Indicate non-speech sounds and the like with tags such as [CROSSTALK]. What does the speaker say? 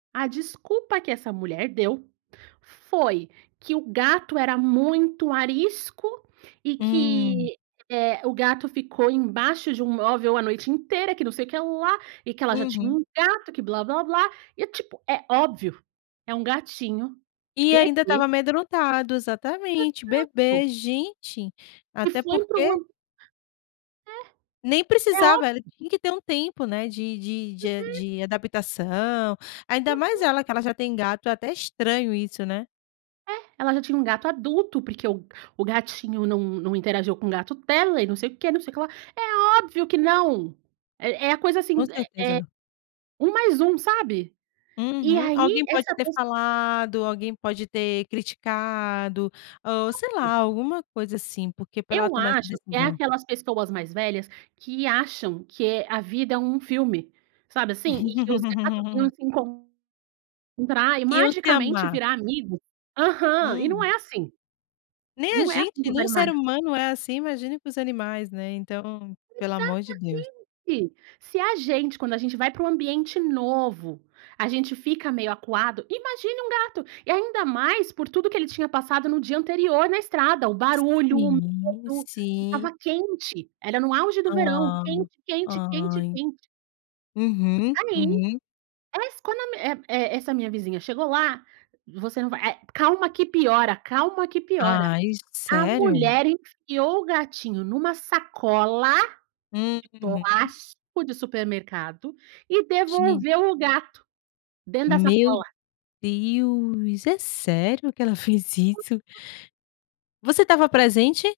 A desculpa que essa mulher deu, foi que o gato era muito arisco, e Hum. que, eh, o gato ficou embaixo de um móvel a noite inteira, que não sei o que lá, e que ela já tinha Uhum. um gato, que blá-blá-blá, e tipo, é óbvio, é um gatinho E ainda estava bebê. amedrontado, exatamente, Exato. bebê, gente. E Até foi porque [UNINTELLIGIBLE] Nem É. É ób precisava, ele tinha que ter um tempo, né, de de de a Uhum. de adaptação, ainda mais Uhum. ela, que ela já tem gato, é até estranho isso, né. É, ela já tinha um gato adulto, porque o o gatinho não não interagiu com o gato dela, e não sei o quê, não sei o que lá. É óbvio que não. É é a coisa Com assim, certeza eh eh, não. 1 mais 1, sabe. E Uhum. aí, Alguém pode essa ter pes falado, alguém pode ter criticado, ou sei [UNINTELLIGIBLE] lá, alguma coisa assim, porque pra ela Eu tomar essa acho que é decisão. aquelas pessoas mais velhas, que acham que a vida é um filme, sabe assim. E que os gatos iam [LAUGHS] se encontrar e Iam se magicamente amar. virar amigo. Aham, e não Hum. é assim. Nem a Não é gente, assim com os nem o ser animais. humano é assim, imagine com os animais, né, então pelo amor de Deus. Exatamente. Se a gente, quando a gente vai pra um ambiente novo, a gente fica meio acuado, imagine um gato. E ainda mais por tudo que ele tinha passado no dia anterior, na estrada, o barulho, o Sim, medo. sim. Estava quente, era no auge do verão, Hã. quente, quente, quente, Ai. quente. Uhum, Aí, uhum. essa e e essa minha vizinha chegou lá, você não vai eh, "calma que piora, calma que piora". Ai, A sério? mulher enfiou o gatinho numa sacola Hum, de uhum. plástico de supermercado, e Gen devolveu o gato, dentro da Meu sacola. Deus, é sério que ela fez isso? Você estava presente?